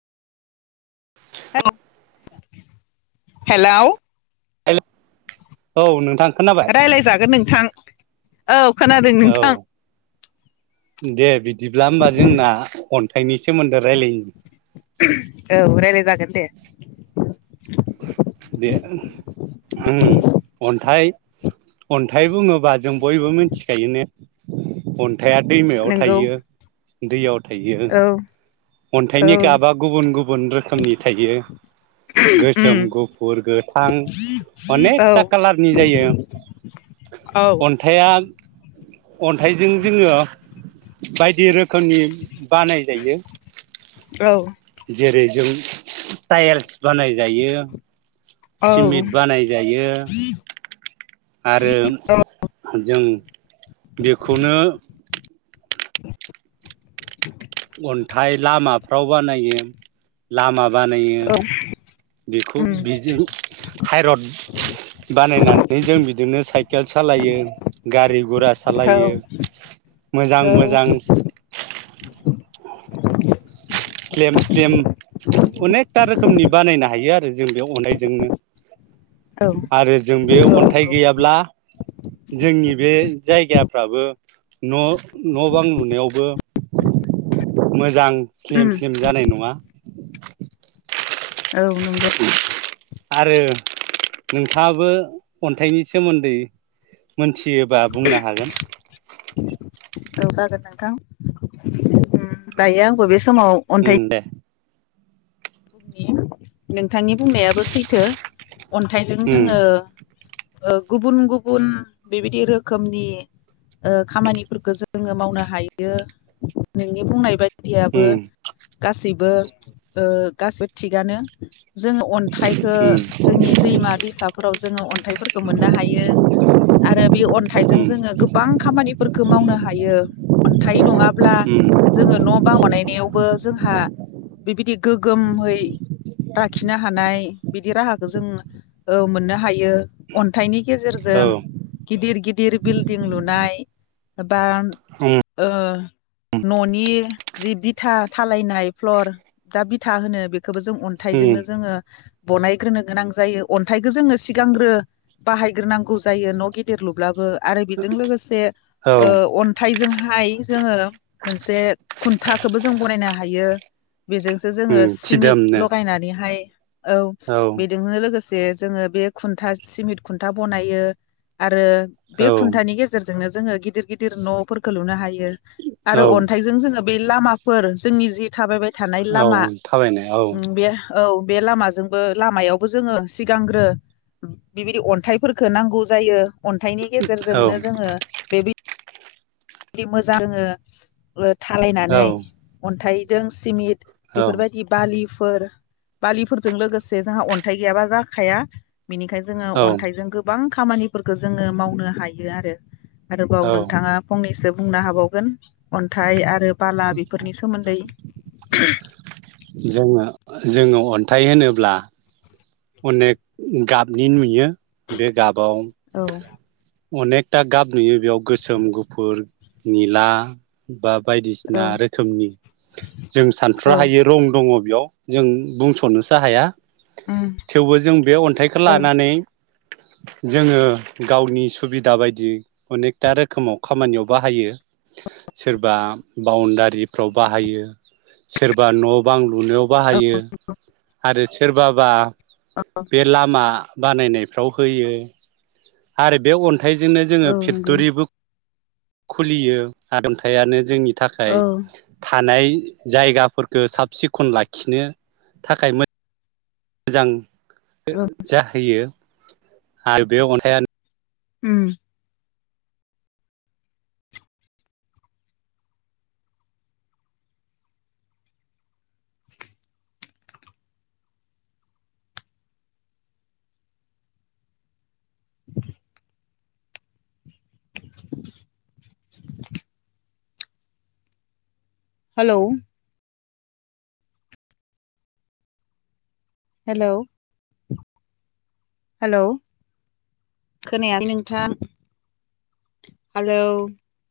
[unintelligible] Hello हेल औ नोंथां खोनाबाय रायलायजागोन नोंथां औ खोनादों नोंथां औ दे बिदिब्ला होमबा जोंना खन्थाइनिसो [unintelligible] औ रायलाय जागोन दे [inaudible] दे उ अन्थाइ अन्थाइ बुङोबा जों बयबो मोनथिखायो ने अन थाया दैमायाव नोंगौ थायो दैयाव थायो औ औ अन्थाइनि गाबा गुबुन गुबुन रोखोमनि थायो गोस उम सोम गुफुर गोथां औ अनेकथा खालारनि जायो औ अन्थाइया अन्थाइजों जोङो बायदि रोख खोमनि बानाय जायो जेरै जों टाएल्स बानाय जायो औ सिमेत बानाय जायो आरो जों बेखौनो [inaudible] अन्थाइ लामाफ्राव बानायो लामा बानायो औ बेखौ उम बिदि हाइरड बानायनानै जों बिदिनो साइकेल सालायो गारि गुरा औ सालायो मोजां मोजां स्लिम स्लिम अनेकथा रोखोमनि बानायनो हायो आरो जों बे अन्नायजोंनो औ आरो जों बे अन्थाइ नंगौ गैयाब्ला जोंनि बे जायगाफ्राबो न' न' बां लुनायावबो मोजां स्लिम उम स्लिम जानाय नङा [inaudible] औ नंगो आरो नोंथाङाबो अन्थाइनि सोमोन्दै मोनथि फैयोबा बुंनो हागोन औ जागोन नोंथां उम दायो आंबो बे समाव अन्थाइ उम दे [inaudible] नोंथांनि बुंनायाबो सैथो अन्थाइजों उम जोङो ओ गुबुन गुबुन बेबायदि रोखोमनि ओ खामानिफोरखौ जोङो मावनो हायो नोंनि बुंनाय बाय दियाबो उम गासैबो ओ गासिबो थिगानो जोङो अन्थाइखो उम जोंनि दैमा दैसाफोराव जोङो अन्थाइफोरखौ मोननो हायो आरो बे अन्थाइजों जोङो गोबां खामानिफोरखौ मावनो हा हायो अन्थाइ नङा उम बां बानायनायावबो जोंहा बि-बिदि गो गोमहै लाखिनो हानाय बिदि राहाखौ जों ओ मोननो हायो अन्थाइनि गेजेरजों औ गिदिर गिदिर बिल्दिं लुनाय बा उम ओ न'नि जि बिथा थालायनाय फ्लर दा बि था होनो बिख खोबो जों अन्थाइजोंनो उम जोङो बनायग्रोनो गोनां जायो। अन्थाइखौ जोङो सिगांग्रो बाहायग्रोनांगौ जायो न' गिदिर लुब्लाबो आरो बेजों लोगोसे औ ओ अन्थाइजोंहा हाय जोङो मोनसे खुन्थाखौबो जों बनायनो हायो। बेजो थो जोङो उम सिमेन्ट थिदोमनो लगायनानैहाय औ बेदोंनो लोगोस जे जोङो बे खुन्था सिमिन्ट खुन्था बनायो आरो बे औ खुन्थानि गेजेर जोंनो जोङो गिदिर गिदिर न'फोरखौ लुनो हायो। यो औ आरो अन्थाइजों जोङो बे लामाफोर जोंनि जि थाबायबाय थानाय औ लामा थाबायनाय औ उम बे औ बे लामाजोंबो लामायावबो जोङो सिगांग्रो बिबायदि अन्थाइफोरफोरखौ नांगौ जायो। अन्थाइनि औ गेजेरजोंनो जोङो बे बि दि मोजाङो ओ थालायनानै औ अन्थाइ जों सिमिट औ बेफोरबायदि बालि फोर बालिफोरजों लोगोसे जोंहा अन्थाइ गैयाबा जाखाया। बिनिखाय जोङो औ अन्थाइजों गोबां खामानिफोरखौ जोङो मावनो हायो आरो। आरोबाव नोंथाङा फंनैसो बुंनो हाबावगोन अन्थाइ आरो बाला बेफोरनि सोमोन्दै [inaudible] जोङो जोङो अन्थाइ होनोब्ला अनेक गाबनि नुयो। बे गाबाव औ [inaudible] अनेकथा गाब नुयो बेयाव गोसोम गुफुर निला बा औ बायदिसिना रोखोमनि, जों सानथ्र औ हायै रं दङ बेयाव जों बुंस'नोसो हाया। उम थेवबो जों बे अन्थाइखो औ लानानै जोङो गावनि सुबिदा बायदि अनेकथा रोखोमाव खामानियाव बाहायो। सोरबा बाउणडारिफ्राव बाहायो, सोरबा न' बां लुनायाव औ बाहायो, आरो सोरबाबा औ बेे लामा बानायनायफ्राव होयो। आरो बे अन थाइजोंनो जोङो औ नंगौ फेक्ट'रिबो खुलियो आरो अन्थायानो जोंनि थाखाय औ थानाय जायगाफोरखो साब सिखन लाखिनो थाखाय मो जां जाहैयो आरो बे अन्थायानो उम [inaudible] हालौ हेलौ [inaudible] हेलौ खोनायालै नोंथां [inaudible] हालौ